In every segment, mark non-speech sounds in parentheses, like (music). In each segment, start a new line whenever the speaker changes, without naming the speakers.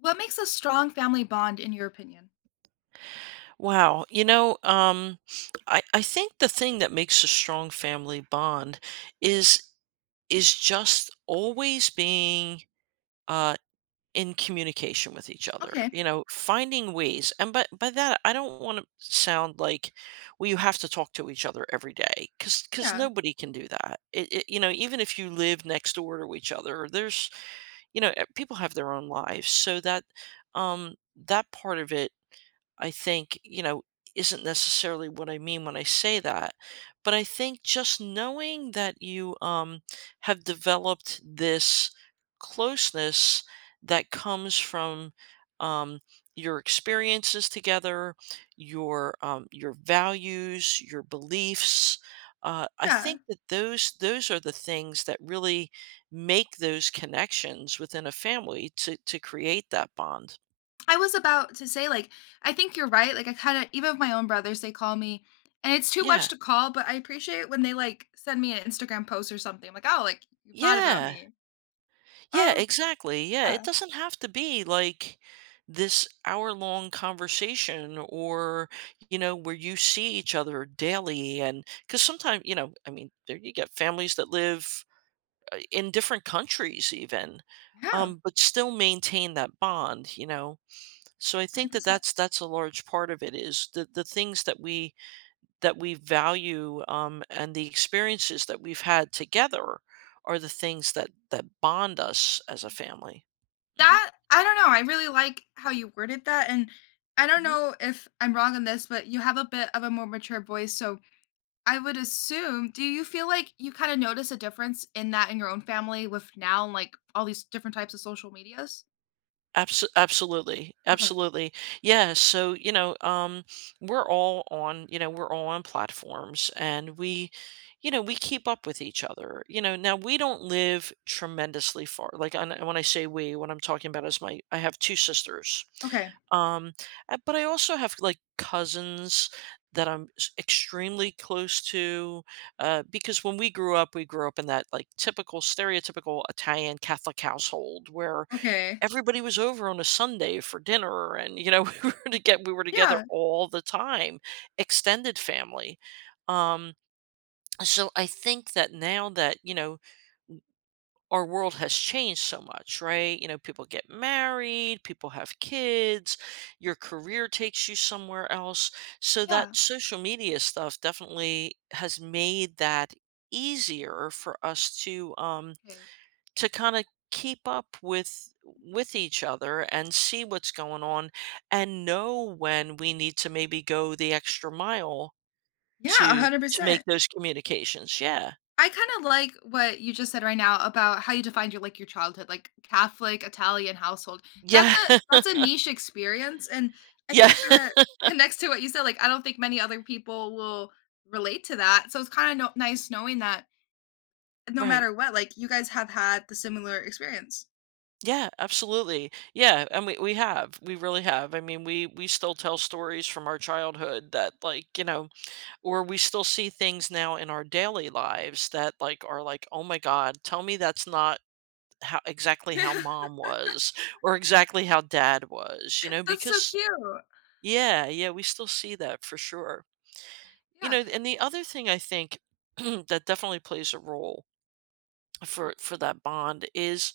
What makes a strong family bond in your opinion?
Wow. You know, I think the thing that makes a strong family bond is is just always being uh, in communication with each other.
Okay.
You know, finding ways. And by that, I don't want to sound like, well, you have to talk to each other every day, because
Yeah.
nobody can do that. You know, even if you live next door to each other, there's people have their own lives, so that um, that part of it, I think, you know, isn't necessarily what I mean when I say that. But I think just knowing that you, have developed this closeness that comes from, um, your experiences together, your, your values, your beliefs. I
Yeah.
think that those are the things that really make those connections within a family to create that bond.
I was about to say, like, I think you're right. Like, I kind of, even with my own brothers, they call me, and it's too much
Yeah,
to call, but I appreciate when they, like, send me an Instagram post or something. I'm like, oh, like, you thought about
yeah.
me.
Yeah,
Um.
exactly. Yeah, it
Yeah.
doesn't have to be like this hour long conversation or, you know, where you see each other daily. And because sometimes, you know, I mean, there you get families that live, in different countries, even.
Yeah. one
But still maintain that bond, you know. So I
Hundred
think that
percent.
that's a large part of it is the the things that we value, and the experiences that we've had together are the things that that bond us as a family. Mhm,
That, I don't know. I really like how you worded that. And I don't
mhm.
know if I'm wrong on this, but you have a bit of a more mature voice. So I would assume. Do you feel like you kinda notice a difference in that in your own family with now, like, all these different types of social medias?
Absolutely,
Okay.
absolutely. Yeah, so, you know, we're all on, you know, we're all on platforms, and we, you know, we keep up with each other. You know, now we don't live tremendously far. Like, and when I say we, what I'm talking about is my, I have 2 sisters.
Okay.
Um, but I also have, like, cousins that I'm s extremely close to, because when we grew up in that, like, typical stereotypical Italian Catholic household where,
Okay.
everybody was over on a Sunday for dinner, and you know (laughs) we were together
Yeah.
all the time, extended family. Um, so I think that now that, you know, our world has changed so much, right? You know, people get married, people have kids, your career takes you somewhere else. So that
Yeah.
social media stuff definitely has made that easier for us to,
Okay.
to kind of keep up with each other and see what's going on, and know when we need to maybe go the extra mile
Yeah,
to make
100%.
those communications. Yeah.
I kinda like what you just said right now about how you defined your, like, your childhood, like, Catholic, Italian household. That's
Yeah.
a
(laughs)
that's a niche experience, and I think
Yeah.
that kinda connects to what you said, like, I don't think many other people will relate to that, so it's kinda nice knowing that no
Right.
matter what, like, you guys have had the similar experience.
Yeah, absolutely. Yeah, and we have. We really have. I mean, we still tell stories from our childhood that, like, you know, or we still see things now in our daily lives that like are like, "Oh my God, tell me that's not how, exactly how
(laughs)
mom was or exactly how dad was, you know,
That's so
because
cute.
yeah, yeah, we still see that for sure. You
Yeah.
know, and the other thing I think (clears throat) that definitely plays a role for that bond is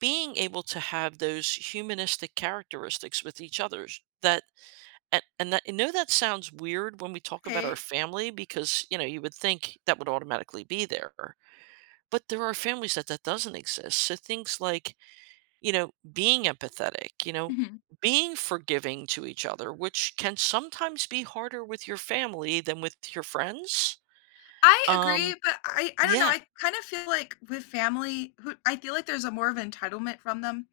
being able to have those humanistic characteristics with each others that, you know, that sounds weird when we talk about our
Okay.
family, because you know, you would think that would automatically be there, but there are families that that doesn't exist, so things like, you know, being empathetic, you know,
Mhm.
being forgiving to each other, which can sometimes be harder with your family than with your friends.
I
Um,
agree, but I don't know,
yeah,
I kind of feel like with family who I feel like there's a more of entitlement from them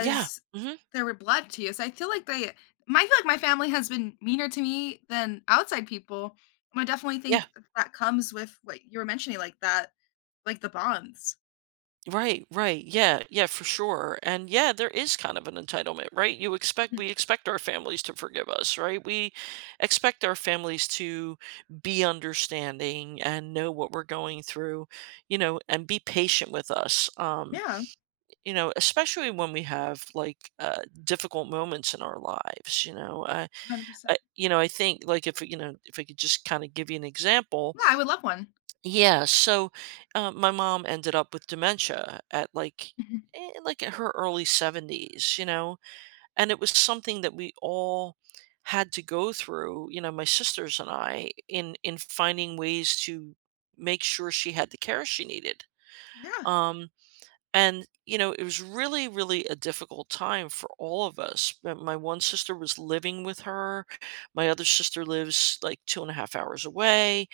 yeah, hmm,
they were blood to you, so I feel like they, my, I feel like my family has been meaner to me than outside people, and I definitely
yeah,
think that comes with what you were mentioning, like that, like the bonds.
right, right, yeah, yeah, for sure. And yeah, there is kind of an entitlement, right? You expect,
Mhm.
we expect our families to forgive us, right? We expect our families to be understanding and know what we're going through, you know, and be patient with us.
Yeah,
You know, especially when we have like, difficult moments in our lives, you know,
100%.
you know, I think like if you know, if I could just kind of give you an example,
Yeah, I would love one.
yeah. So, my mom ended up with dementia at like,
Mhm.
like in her early 70s, you know, and it was something that we all had to go through, you know, my sisters and I, in finding ways to make sure she had the care she needed.
Yeah,
um, and, you know, it was really, really a difficult time for all of us. My one sister was living with her. My other sister lives like two and a half hours away.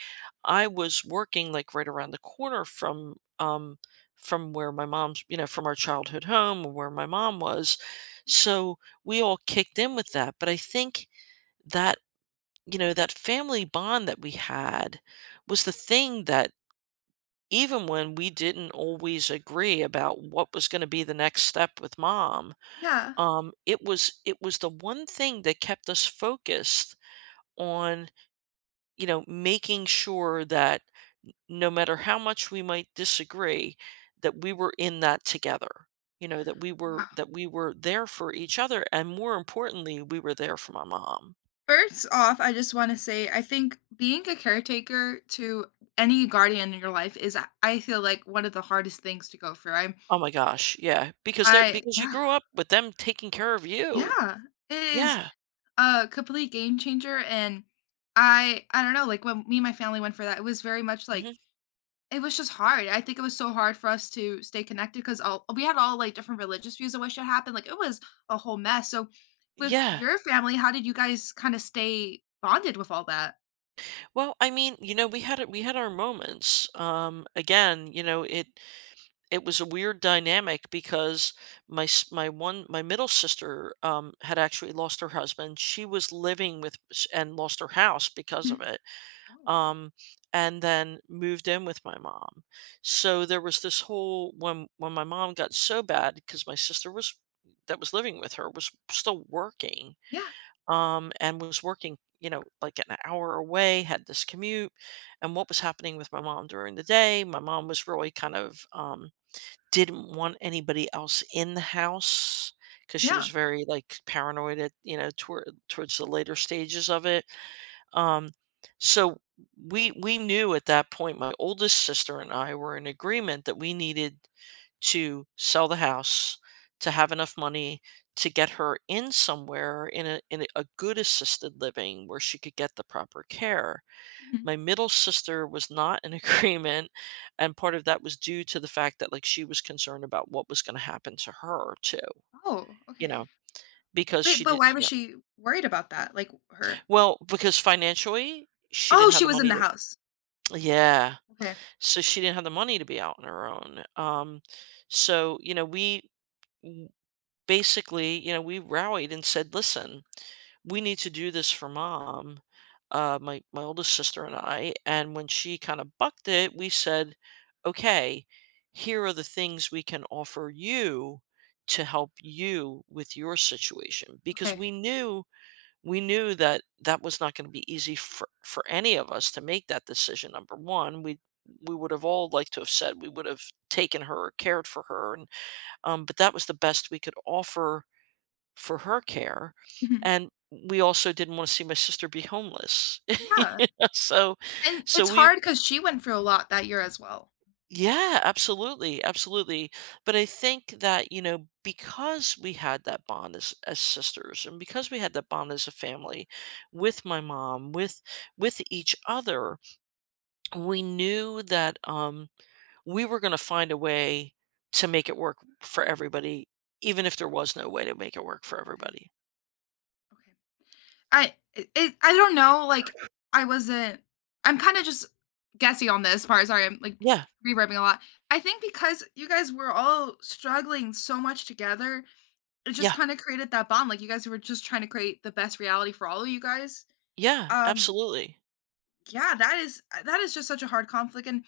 I was working like right around the corner from, from where my mom's, you know, from our childhood home where my mom was.
yeah.
So we all kicked in with that. But I think that, you know, that family bond that we had was the thing that even when we didn't always agree about what was going to be the next step with mom,
Yeah.
it was the one thing that kept us focused on, you know, making sure that no matter how much we might disagree, that we were in that together, you know, that we were
Wow.
that we were there for each other, and more importantly, we were there for my mom.
First off, I just want to say I think being a caretaker to any guardian in your life is, I feel like, one of the hardest things to go through. I'm
Oh my gosh, yeah, because they're,
I
because you
yeah.
grew up with them taking care of you.
Yeah. It is
Yeah,
a complete game changer, and I don't know, like when me and my family went for that, it was very much like,
hmm,
it was just hard. I think it was so hard for us to stay connected because all we had, all like different religious views of what should happen. Like, it was a whole mess. So with
yeah.
your family, how did you guys kind of stay bonded with all that?
Well, I mean, you know, we had our moments. Again, you know, it was a weird dynamic because my s- my one my middle sister, had actually lost her husband. She was living with and lost her house because of it.
Oh.
Um and then moved in with my mom. So there was this whole, when my mom got so bad, because my sister was, that was living with her, was still working,
Yeah,
and was working, you know, like an hour away, had this commute, and what was happening with my mom during the day. My mom was really kind of, didn't want anybody else in the house because she was
yeah.
very like paranoid at, you know, towards the later stages of it. Um, so we knew at that point, my oldest sister and I were in agreement that we needed to sell the house, to have enough money to get her in somewhere in a, a good assisted living where she could get the proper care.
Mhm.
My middle sister was not in (laughs) agreement, and part of that was due to the fact that like she was concerned about what was going to happen to her too,
Oh,
you know,
okay.
because
Wait,
she
but
did,
why
you
was
know,
she worried about that? Like, her.
well, because financially she didn't
Oh,
have
she
the
was in
money
the
to,
house.
yeah.
Okay,
So she didn't have the money to be out on her own. So, you know, we basically, you know, we rallied and said, "Listen, we need to do this for mom." My my oldest sister and I, and when she kind of bucked it, we said, "Okay, here are the things we can offer you to help you with your situation," because
okay.
we knew that that was not going to be easy for any of us to make that decision. Number one, we would have all liked to have said we would have taken her or cared for her, and but that was the best we could offer for her care,
Mhm.
and we also didn't want to see my sister be homeless. (laughs)
Yeah,
You know, so
and
so
it's
we
hard because she went through a lot that year as well.
yeah, absolutely, absolutely. But I think that, you know, because we had that bond as sisters, and because we had that bond as a family with my mom, with each other, we knew that, we were going to find a way to make it work for everybody, even if there was no way to make it work for
Okay,
everybody.
okay. I, it I don't know, like, I wasn't, I'm kinda just guessing on this part, sorry, I'm, like,
Yeah.
reverbing a lot. I think because you guys were all struggling so much together, it just
Yeah.
kinda created that bond, like, you guys were just trying to create the best reality for all of you guys.
Yeah,
Um
absolutely.
Yeah, that is just such a hard conflict, and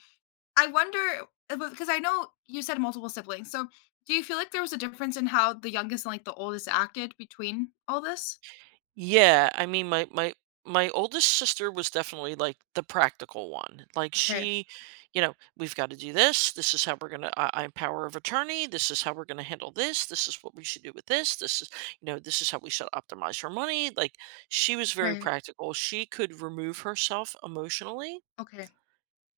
I wonder, because I know you said multiple siblings. So, do you feel like there was a difference in how the youngest and like the oldest acted between all this?
Yeah, I mean, my oldest sister was definitely like the practical one. Like
Okay,
she, you know, we've got to do this. This is how we're gonna. I'm power of attorney. This is how we're gonna handle this. This is what we should do with this. This is, you know, this is how we should optimize her money. Like she was very
okay,
practical. She could remove herself emotionally.
okay,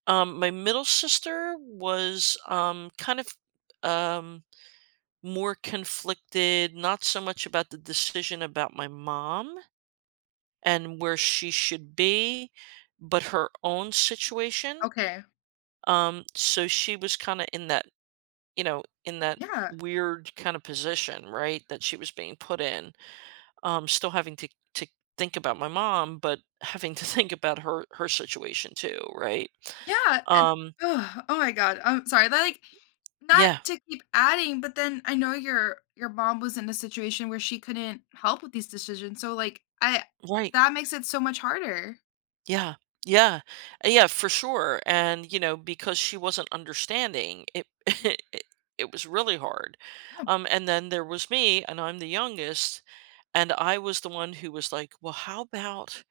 My middle sister was, kind of, um more conflicted, not so much about the decision about my mom and where she should be, but her own situation.
okay.
So she was kind of in that, you know, in that
Yeah,
weird kind of position, right? That she was being put in, still having to to think about my mom, but having to (laughs) think about her situation too, right?
yeah, and
Um,
oh my God, I'm sorry. That, like, not
yeah,
to keep adding, but then I know your mom was in a situation where she couldn't help with these decisions. So, like, I,
right.
that makes it so much harder.
Yeah. Yeah. Yeah, for sure. And, you know, because she wasn't understanding, it
Mhm.
(laughs) it, it was really hard.
Yeah,
And then there was me and I'm the youngest, and I was the one who was like, "Well, how about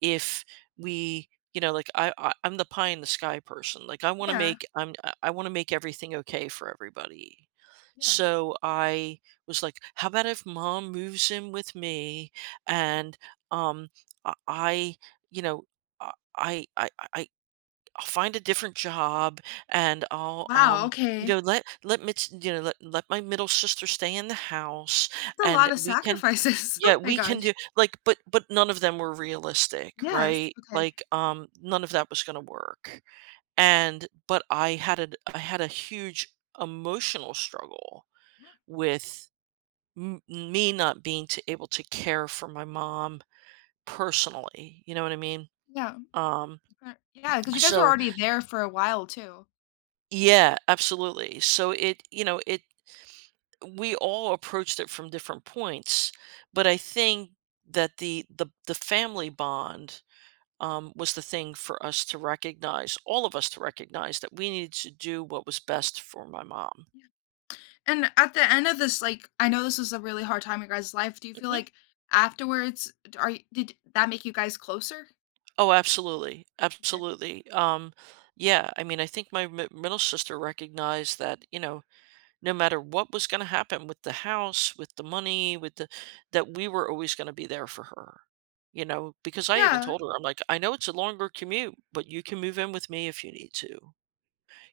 if we like I I'm the pie in the sky person. Like I want to
yeah,
make, I want to make everything okay for everybody.
yeah.
So I was like, how about if mom moves in with me? And um I, you know I I I I- I'll find a different job, and I'll
Wow. Okay.
let me, let my middle sister stay in the house,
That's a
and
lot of
we can,
sacrifices. (laughs)
yeah,
Oh my
we can
gosh.
do, like, but none of them were realistic,
Yes,
right?
okay.
Like, none of that was gonna work. And but I had a, I had a huge emotional struggle with, m me not being to able to care for my mom personally, you know what I mean?
Yeah.
Um,
Yeah, yeah. Because you guys were
so
already there for a while too.
yeah, absolutely. So it, we all approached it from different points, but I think that the family bond, was the thing for us to recognize, all of us to recognize, that we needed to do what was best for my mom.
Yeah, and at the end of this, like, I know this was a really hard time in your guys' life, do you feel
Mhm.
like afterwards, d are y did that make you guys closer?
Oh, absolutely,
Okay.
absolutely. Yeah, I mean, I think my middle sister recognized that, you know, no matter what was going to happen with the house, with the money, with the, that we were always going to be there for her. You know, because I even
Yeah,
told her, I'm like, I know it's a longer commute, but you can move in with me if you need to.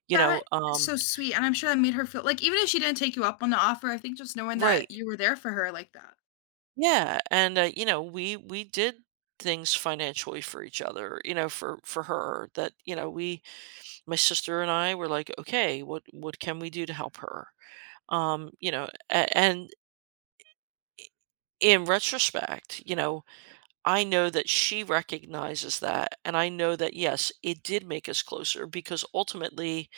You
that
know,
is so sweet, and I'm sure that made her feel like, even if she didn't take you up on the offer, I think just knowing
right.
that you were there for her like that.
Yeah, and, you know, we did things financially for each other, you know, for her, that, you know, we, my sister and I were like, "Okay, what can we do to help her?" You know, a and in retrospect, you know, I know that she recognizes that, and I know that, yes, it did make us closer because ultimately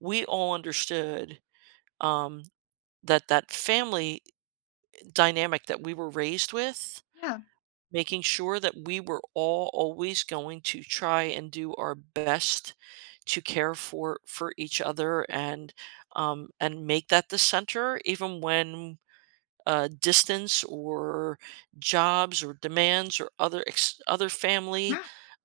we all understood, um, that that family dynamic that we were raised with,
Yeah.
making sure that we were all always going to try and do our best to care for each other, and make that the center, even when, distance or jobs or demands or other other family,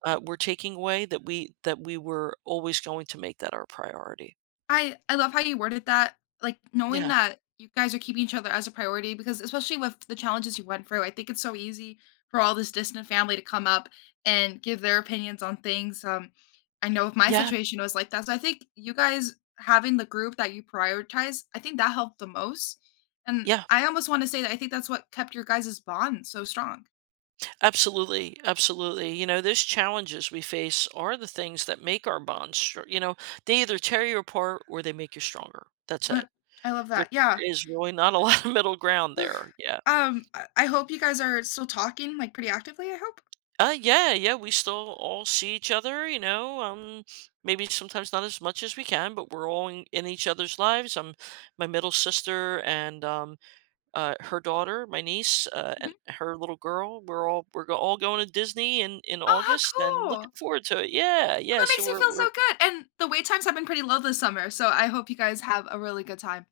were taking away, that we were always going to make that our priority.
I love how you worded that, like, knowing
Yeah,
that you guys are keeping each other as a priority, because especially with the challenges you went through, I think it's so easy for all this distant family to come up and give their opinions on things. I know, if my
yeah,
situation was like that. So I think you guys having the group that you prioritize, I think that helped the most, and
yeah.
I almost wanna say that I think that's what kept your guys' bond so strong.
Absolutely, absolutely. You know, those challenges we face are the things that make our bonds, you know, they either tear you apart or they make you stronger. That's
Uh,
it.
I love
There
that, yeah.
is really not a (laughs) lot of middle ground
Oof,
there. Yeah.
I hope you guys are still talking, like, pretty actively, I hope?
Yeah, yeah, we still all see each other, you know, maybe sometimes not as much as we can, but we're all in each other's lives. I'm, my middle sister, and her daughter, my niece, and
Mhm.
her little girl. We're all we're go- all going to Disney in
Oh, how
August, and looking
cool!
forward to it. Yeah,
Oh,
yeah.
that
So
makes me feel so
we're
good, and the wait times have been pretty low this summer, so I hope you guys have a really good time.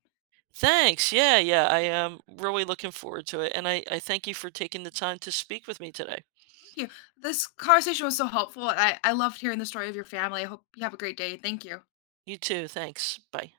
thanks. Yeah, yeah. I am really looking forward to it, and I thank you for taking the time to speak with me today.
Thank you. This conversation was so helpful, I loved hearing the story of your family. I hope you have a great day. Thank you.
You too. Thanks. Bye.